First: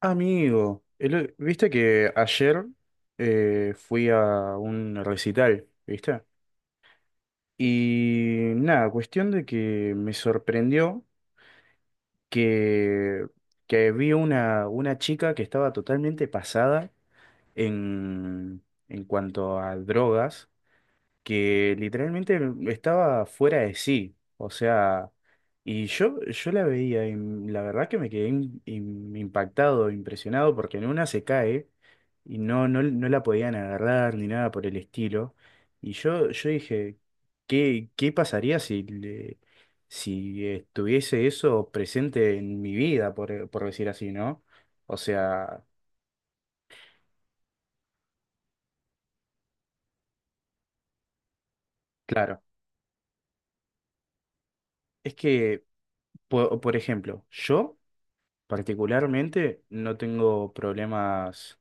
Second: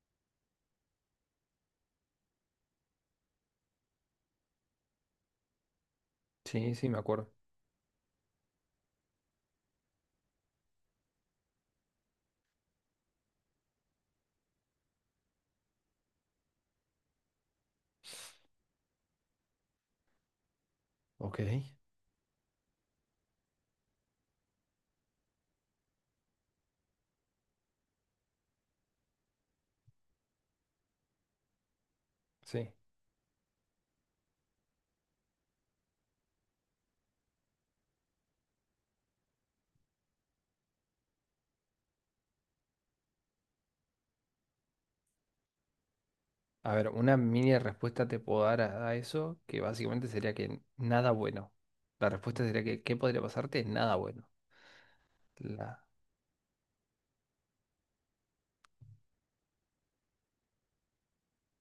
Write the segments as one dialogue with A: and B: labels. A: Amigo, viste que ayer fui a un recital, ¿viste?
B: Sí, sí, me acuerdo.
A: Y nada, cuestión de que me sorprendió que, que vi una chica que estaba totalmente pasada en cuanto a drogas.
B: Ok.
A: Que literalmente estaba fuera de sí. O sea, y yo la veía y la verdad que me quedé impactado, impresionado, porque en una se cae y no,
B: Sí.
A: no, no la podían agarrar ni nada por el estilo. Y yo dije, ¿qué pasaría si estuviese eso presente en mi vida, por decir así, ¿no? O sea,
B: A ver, una mini respuesta te puedo dar a eso, que básicamente sería que nada bueno. La
A: claro,
B: respuesta sería que ¿qué podría pasarte? Nada bueno.
A: es que,
B: La...
A: por ejemplo, yo... Particularmente no tengo problemas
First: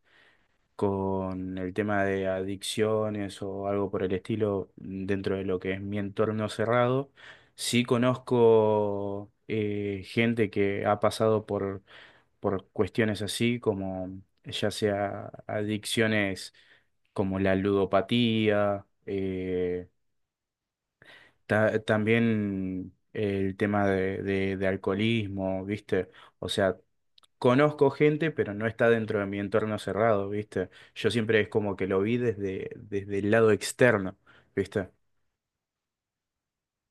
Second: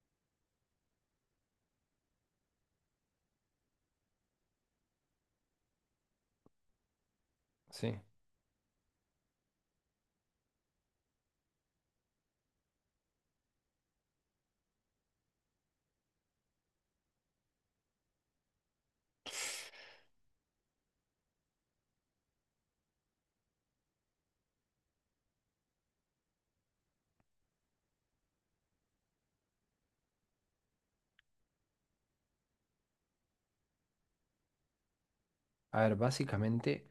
A: con el tema de adicciones o algo por el estilo dentro de lo que es mi entorno cerrado. Sí
B: Sí.
A: conozco gente que ha pasado por cuestiones así, como ya sea adicciones como la ludopatía, también el tema de alcoholismo, ¿viste? O sea, conozco gente, pero no está dentro de mi entorno cerrado, ¿viste? Yo siempre es como que lo vi desde el lado externo, ¿viste?
B: A ver, básicamente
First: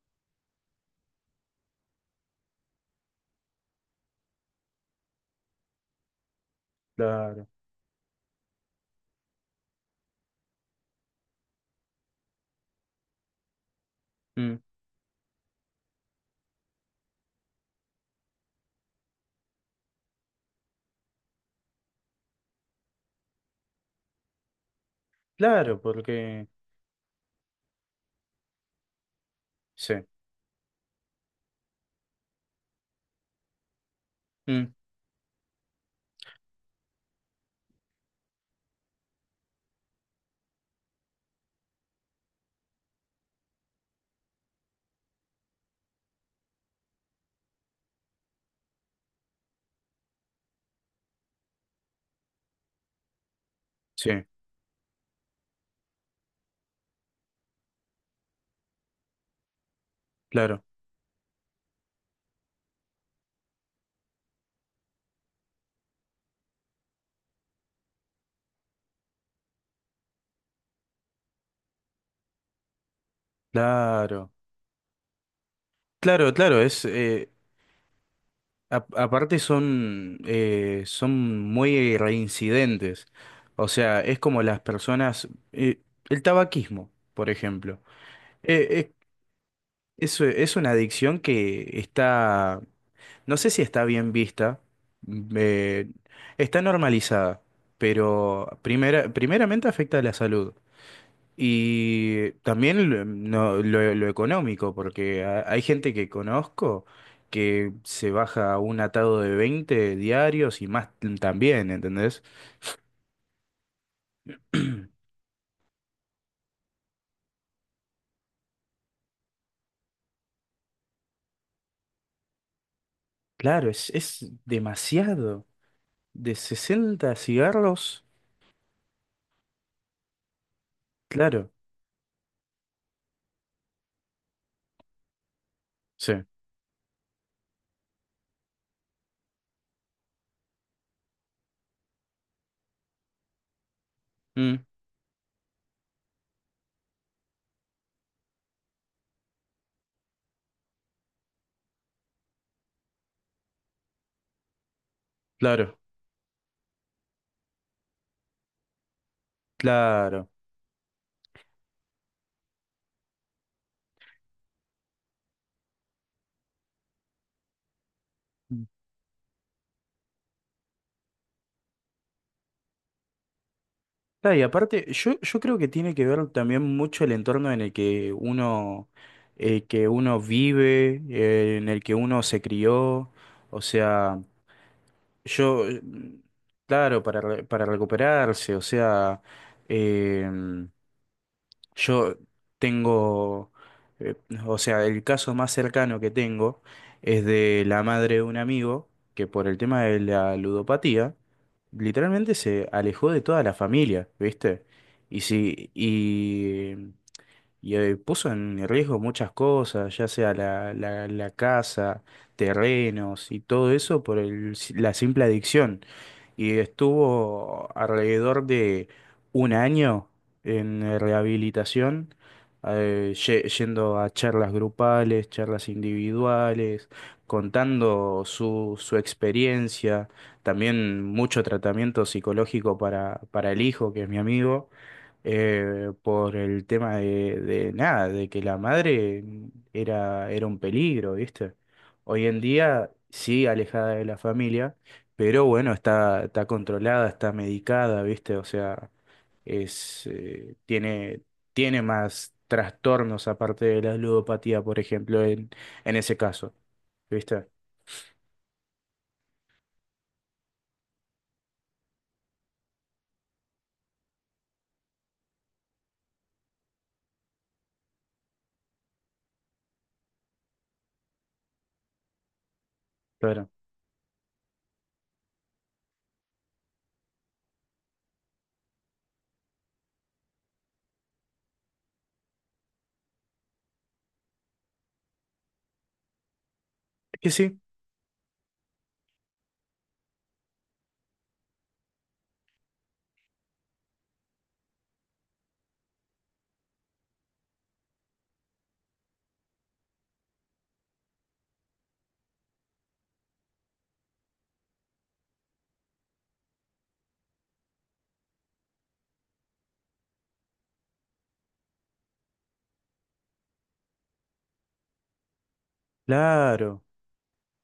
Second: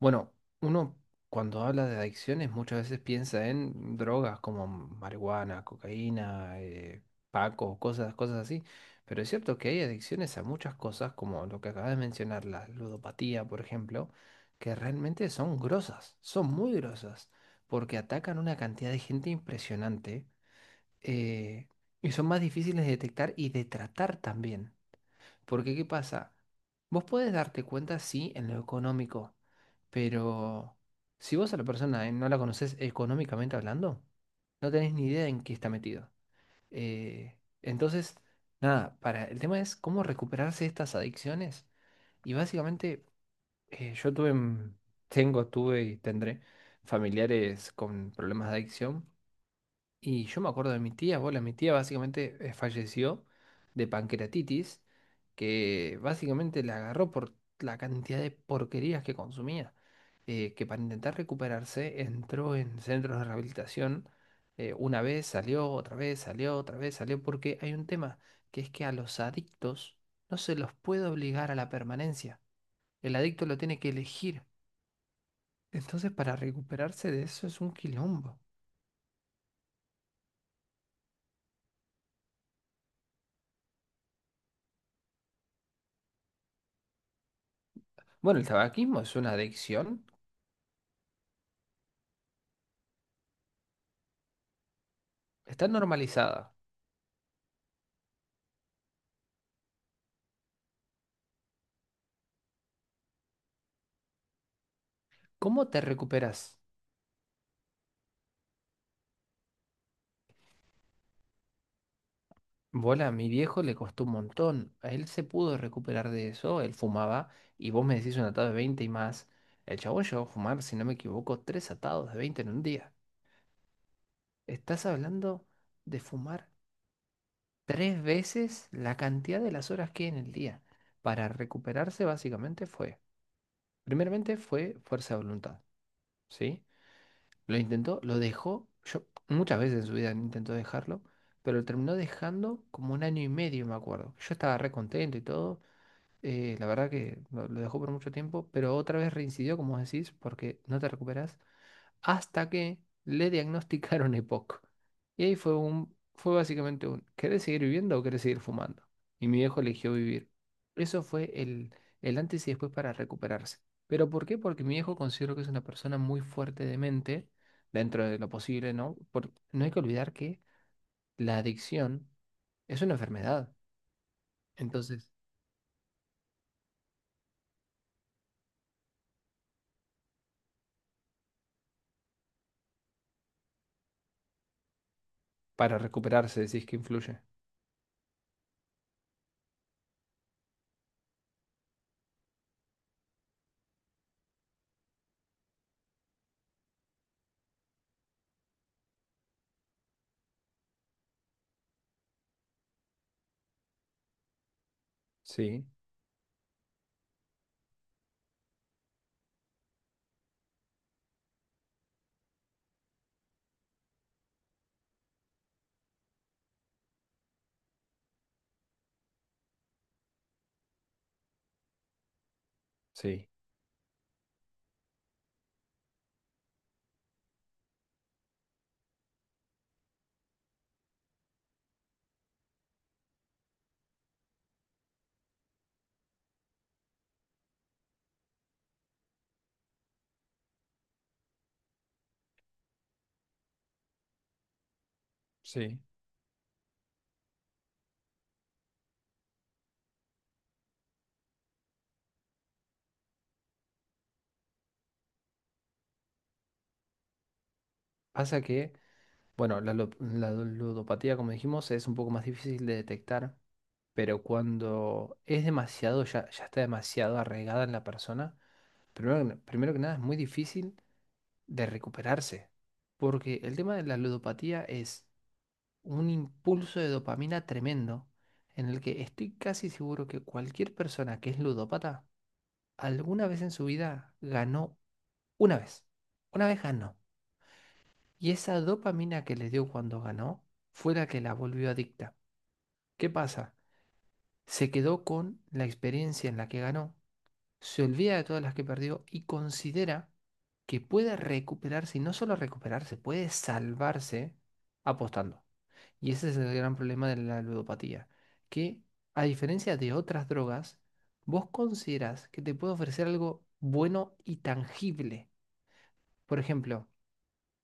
B: bueno, uno cuando habla de adicciones muchas veces piensa en drogas como marihuana, cocaína,
A: Claro.
B: paco, cosas así. Pero es cierto que hay adicciones a muchas cosas, como lo que acabas de mencionar, la ludopatía, por ejemplo,
A: Mm,
B: que realmente son grosas, son muy grosas, porque atacan una cantidad de gente impresionante eh, y son más difíciles de detectar y de tratar también. Porque,
A: claro,
B: ¿qué pasa?
A: porque...
B: Vos podés darte cuenta, sí, en lo económico.
A: Sí.
B: Pero si vos a la persona no la conocés económicamente hablando, no
A: Mm,
B: tenés ni idea en qué está metido. Entonces, nada, para el tema es cómo recuperarse de estas adicciones. Y básicamente, yo tuve, tengo, tuve y tendré familiares con problemas de adicción. Y yo me acuerdo de mi tía, bola, mi tía básicamente falleció de
A: sí,
B: pancreatitis, que básicamente la agarró por la cantidad de porquerías que consumía,
A: claro,
B: que para intentar recuperarse entró en centros de rehabilitación, una vez salió, otra vez salió, otra vez salió, porque hay un tema, que es que a los adictos no se los puede obligar a la permanencia, el adicto lo tiene que
A: claro.
B: elegir, entonces
A: Claro,
B: para
A: claro, es...
B: recuperarse de
A: eh,
B: eso es un quilombo.
A: a- aparte son, son muy reincidentes. O sea, es como las personas... el tabaquismo, por ejemplo.
B: Bueno, el
A: Eh, eh,
B: tabaquismo es una adicción.
A: es una adicción que está... No sé si está bien vista, mm,
B: Está
A: eh,
B: normalizada.
A: está normalizada, pero primeramente afecta a la salud y también lo, mm, no- lo económico, porque hay
B: ¿Cómo te
A: gente que
B: recuperas?
A: conozco que se baja un atado de 20 diarios y más también, ¿entendés?
B: Bola, a mi viejo le costó un montón. A él se pudo recuperar de eso, él fumaba, y vos me decís un atado de 20 y más. El chabón llegó a fumar, si no me equivoco, tres atados de 20 en un día.
A: Claro, es
B: Estás
A: demasiado.
B: hablando de
A: De
B: fumar
A: 60
B: tres
A: cigarros,
B: veces la cantidad de las horas que hay en el día. Para
A: claro,
B: recuperarse básicamente fue, primeramente fue fuerza de voluntad,
A: sí.
B: ¿sí? Lo intentó, lo dejó. Yo muchas veces en su vida intentó dejarlo, pero lo terminó dejando como un año y medio, me acuerdo. Yo
A: Mm,
B: estaba re contento y todo. La verdad que lo dejó por mucho tiempo, pero otra vez reincidió, como vos decís, porque no te recuperas hasta que le diagnosticaron EPOC. Y ahí fue
A: claro,
B: un, fue básicamente un, ¿querés seguir viviendo o querés seguir fumando? Y mi viejo eligió
A: claro.
B: vivir. Eso fue el antes y después para recuperarse. ¿Pero por qué? Porque mi viejo considero que es una persona muy fuerte de mente, dentro de lo posible, ¿no? Por- no hay que olvidar que la adicción es una enfermedad.
A: Claro, y aparte,
B: Entonces,
A: yo creo que tiene que ver también mucho el entorno en el que uno vive, en el que uno se crió. O sea, yo,
B: para recuperarse decís que
A: claro,
B: influye.
A: para recuperarse, o sea, em, yo tengo, eh, o sea, el caso más cercano que tengo es de la madre de un amigo que por el tema de la ludopatía, literalmente se alejó de toda la familia, ¿viste? Y
B: Sí.
A: sí, y puso en riesgo muchas cosas, ya sea la casa, terrenos y todo eso por la simple adicción y estuvo alrededor de un año en rehabilitación, eh,
B: Sí,
A: ye- yendo a charlas grupales, charlas individuales, contando su experiencia, también mucho tratamiento psicológico para el hijo, que es mi amigo por el tema de nada, de que la madre era un peligro, ¿viste? Hoy en día, sí, alejada de la familia, pero bueno,
B: sí.
A: está controlada, está medicada, ¿viste? O sea, es, eh, tiene, tiene más trastornos aparte de la ludopatía, por ejemplo, en ese caso. ¿Viste?
B: Pasa que bueno, la, lu- la ludopatía, como dijimos, es un poco más difícil de detectar, pero cuando es demasiado, ya está demasiado arraigada en la persona, primero que nada es muy difícil de recuperarse, porque
A: Claro.
B: el tema de la ludopatía es un impulso de dopamina tremendo, en el que estoy casi seguro que cualquier persona que es ludópata alguna vez en su vida ganó una vez, una vez ganó,
A: Es que sí,
B: y esa dopamina que le dio cuando ganó fue la que la volvió adicta. ¿Qué pasa? Se quedó con la experiencia en la que ganó, se olvida de todas las que perdió y considera que puede recuperarse y no solo recuperarse, puede salvarse apostando. Y ese es el gran problema de la ludopatía, que a diferencia de otras drogas, vos consideras que te puede ofrecer algo bueno y tangible. Por
A: claro,
B: ejemplo,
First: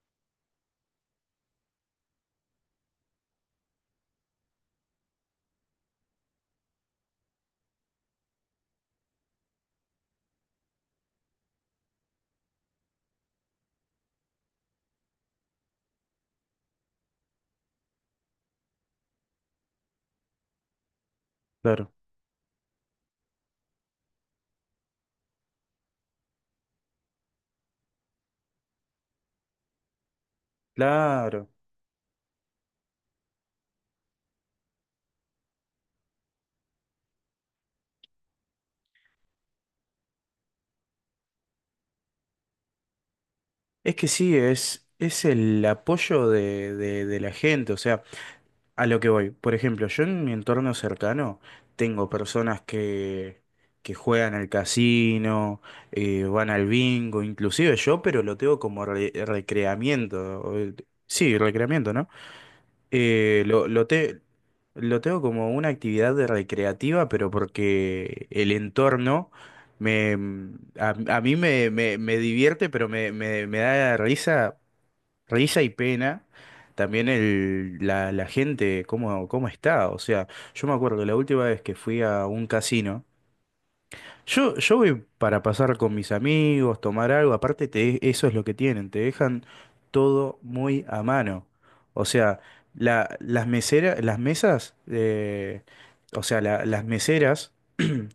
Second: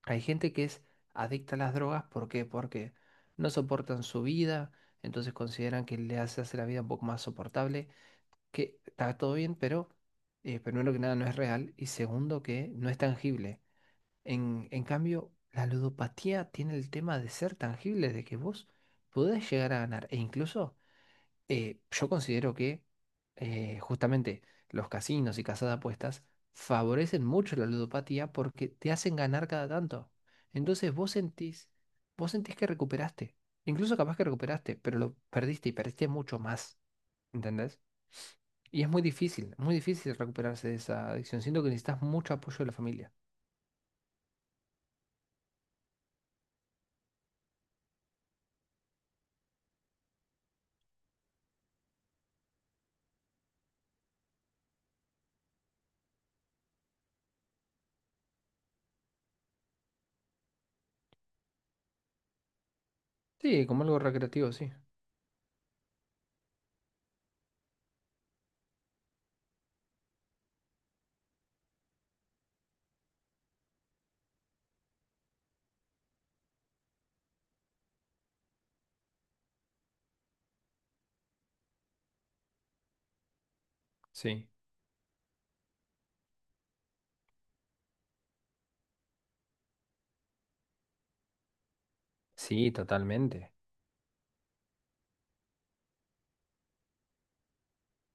B: hay gente que es adicta a las drogas, ¿por qué? Porque no soportan su vida, entonces consideran que le hace, hace la vida un poco más soportable, que está todo bien, pero primero que nada no es real y segundo que no es tangible. En cambio, la ludopatía tiene el tema de ser tangible, de que vos podés llegar a ganar e incluso
A: claro,
B: yo considero que justamente los casinos y casas de apuestas favorecen mucho la ludopatía porque te hacen ganar cada tanto. Entonces vos
A: claro.
B: sentís, vos sentís que recuperaste. Incluso capaz que recuperaste, pero lo perdiste y perdiste mucho más. ¿Entendés? Y es muy difícil recuperarse de esa adicción. Siento que necesitas mucho apoyo de la familia.
A: Es que sí, es el apoyo de la gente. O sea, a lo que voy, por ejemplo, yo en mi entorno cercano tengo personas que juegan al casino, van al bingo, inclusive yo, pero lo tengo como recreamiento. Sí, recreamiento, ¿no? Eh,
B: Sí,
A: lo,
B: como
A: lo,
B: algo
A: te-
B: recreativo, sí.
A: lo tengo como una actividad de recreativa, pero porque el entorno me, a mí me divierte, pero me da risa. Risa y pena. También la gente, cómo está. O sea, yo me acuerdo la última vez que fui a un casino.
B: Sí,
A: Yo voy para pasar con mis amigos, tomar algo. Aparte, eso es lo que tienen. Te dejan todo muy a mano. O sea,
B: sí,
A: las
B: totalmente.
A: meseras, las mesas, o sea, las meseras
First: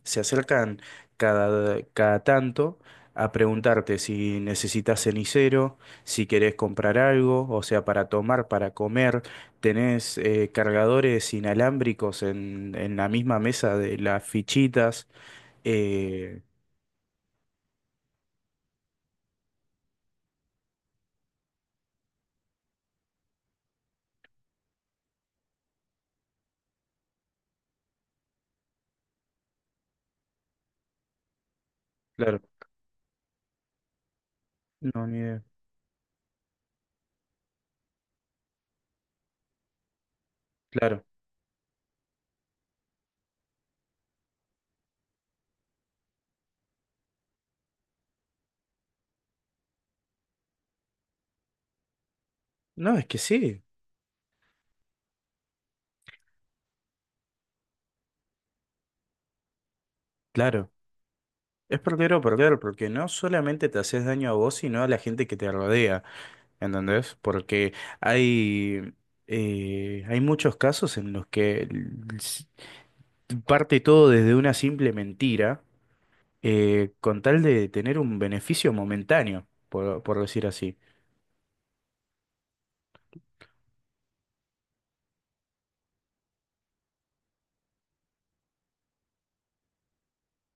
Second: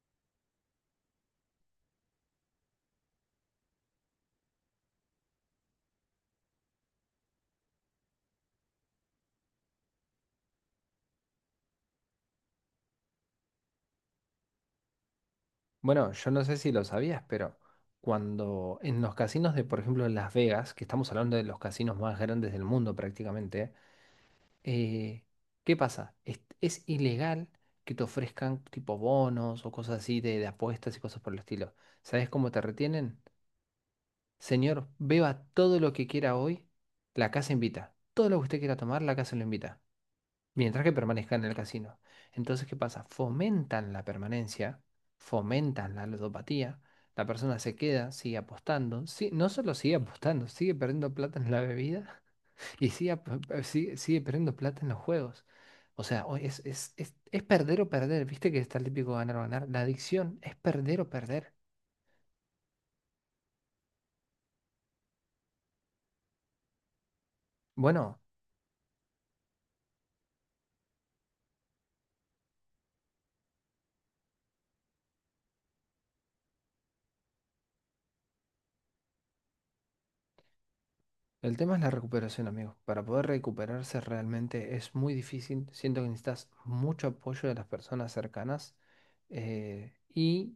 A: se acercan cada tanto a preguntarte si necesitas cenicero, si querés comprar algo, o sea, para tomar, para comer. Tenés cargadores inalámbricos en la misma mesa de las fichitas.
B: Bueno, yo
A: Eh,
B: no sé si lo sabías, pero cuando en los casinos de, por ejemplo, en Las Vegas, que estamos hablando de los casinos más grandes del mundo prácticamente, eh, ¿qué pasa? Es ilegal que te ofrezcan tipo bonos o cosas así de apuestas y cosas por el estilo. ¿Sabes
A: claro,
B: cómo te retienen? Señor,
A: no, ni idea.
B: beba todo lo que quiera hoy, la casa invita. Todo lo que usted quiera tomar, la casa lo invita mientras que
A: Claro.
B: permanezcan en el casino. Entonces, ¿qué pasa? Fomentan la permanencia, fomentan la ludopatía, la persona se queda, sigue apostando, sí, no solo sigue apostando, sigue perdiendo plata en la bebida y
A: No, es
B: sigue,
A: que sí,
B: sigue, sigue perdiendo plata en los juegos. O sea, es perder o perder, viste que está el típico ganar o ganar. La adicción es
A: claro.
B: perder o perder.
A: Es perder o perder, porque no solamente te haces daño a vos, sino a la gente que te rodea. ¿Entendés? Porque
B: Bueno.
A: hay, hay muchos casos en los que s- parte todo desde una simple mentira, con tal de tener un beneficio momentáneo, por decir así.
B: El tema es la recuperación, amigo. Para poder recuperarse realmente es muy difícil. Siento que necesitas mucho apoyo de las personas cercanas y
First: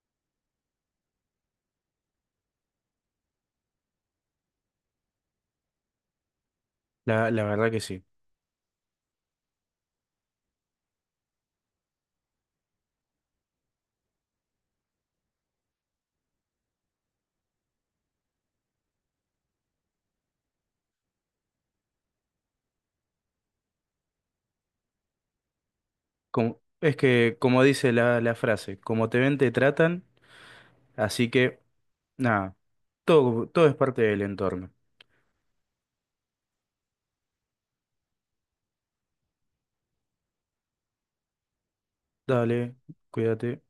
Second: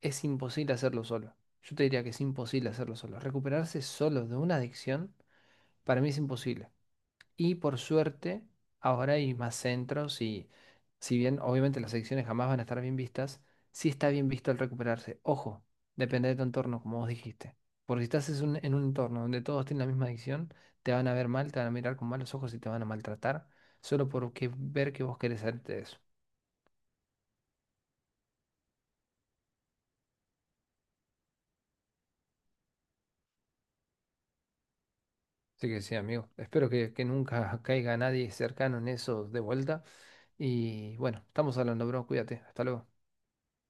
B: es imposible hacerlo solo. Yo te diría que es imposible hacerlo solo. Recuperarse solo de una adicción, para mí es imposible.
A: La
B: Y
A: verdad
B: por
A: que sí.
B: suerte, ahora hay más centros y si bien obviamente las adicciones jamás van a estar bien vistas, sí está bien visto el recuperarse. Ojo, depende de tu entorno, como vos dijiste. Porque si estás en un entorno donde todos tienen la misma adicción, te van a ver mal, te van a mirar con malos ojos y te van a maltratar solo porque ver que vos querés hacerte eso.
A: Es que, como dice la frase, como te ven, te tratan, así que, nada, todo es parte del entorno.
B: Así que sí, amigo. Espero que nunca caiga nadie cercano en eso de vuelta. Y bueno, estamos hablando, bro. Cuídate. Hasta
A: Dale,
B: luego.
A: cuídate.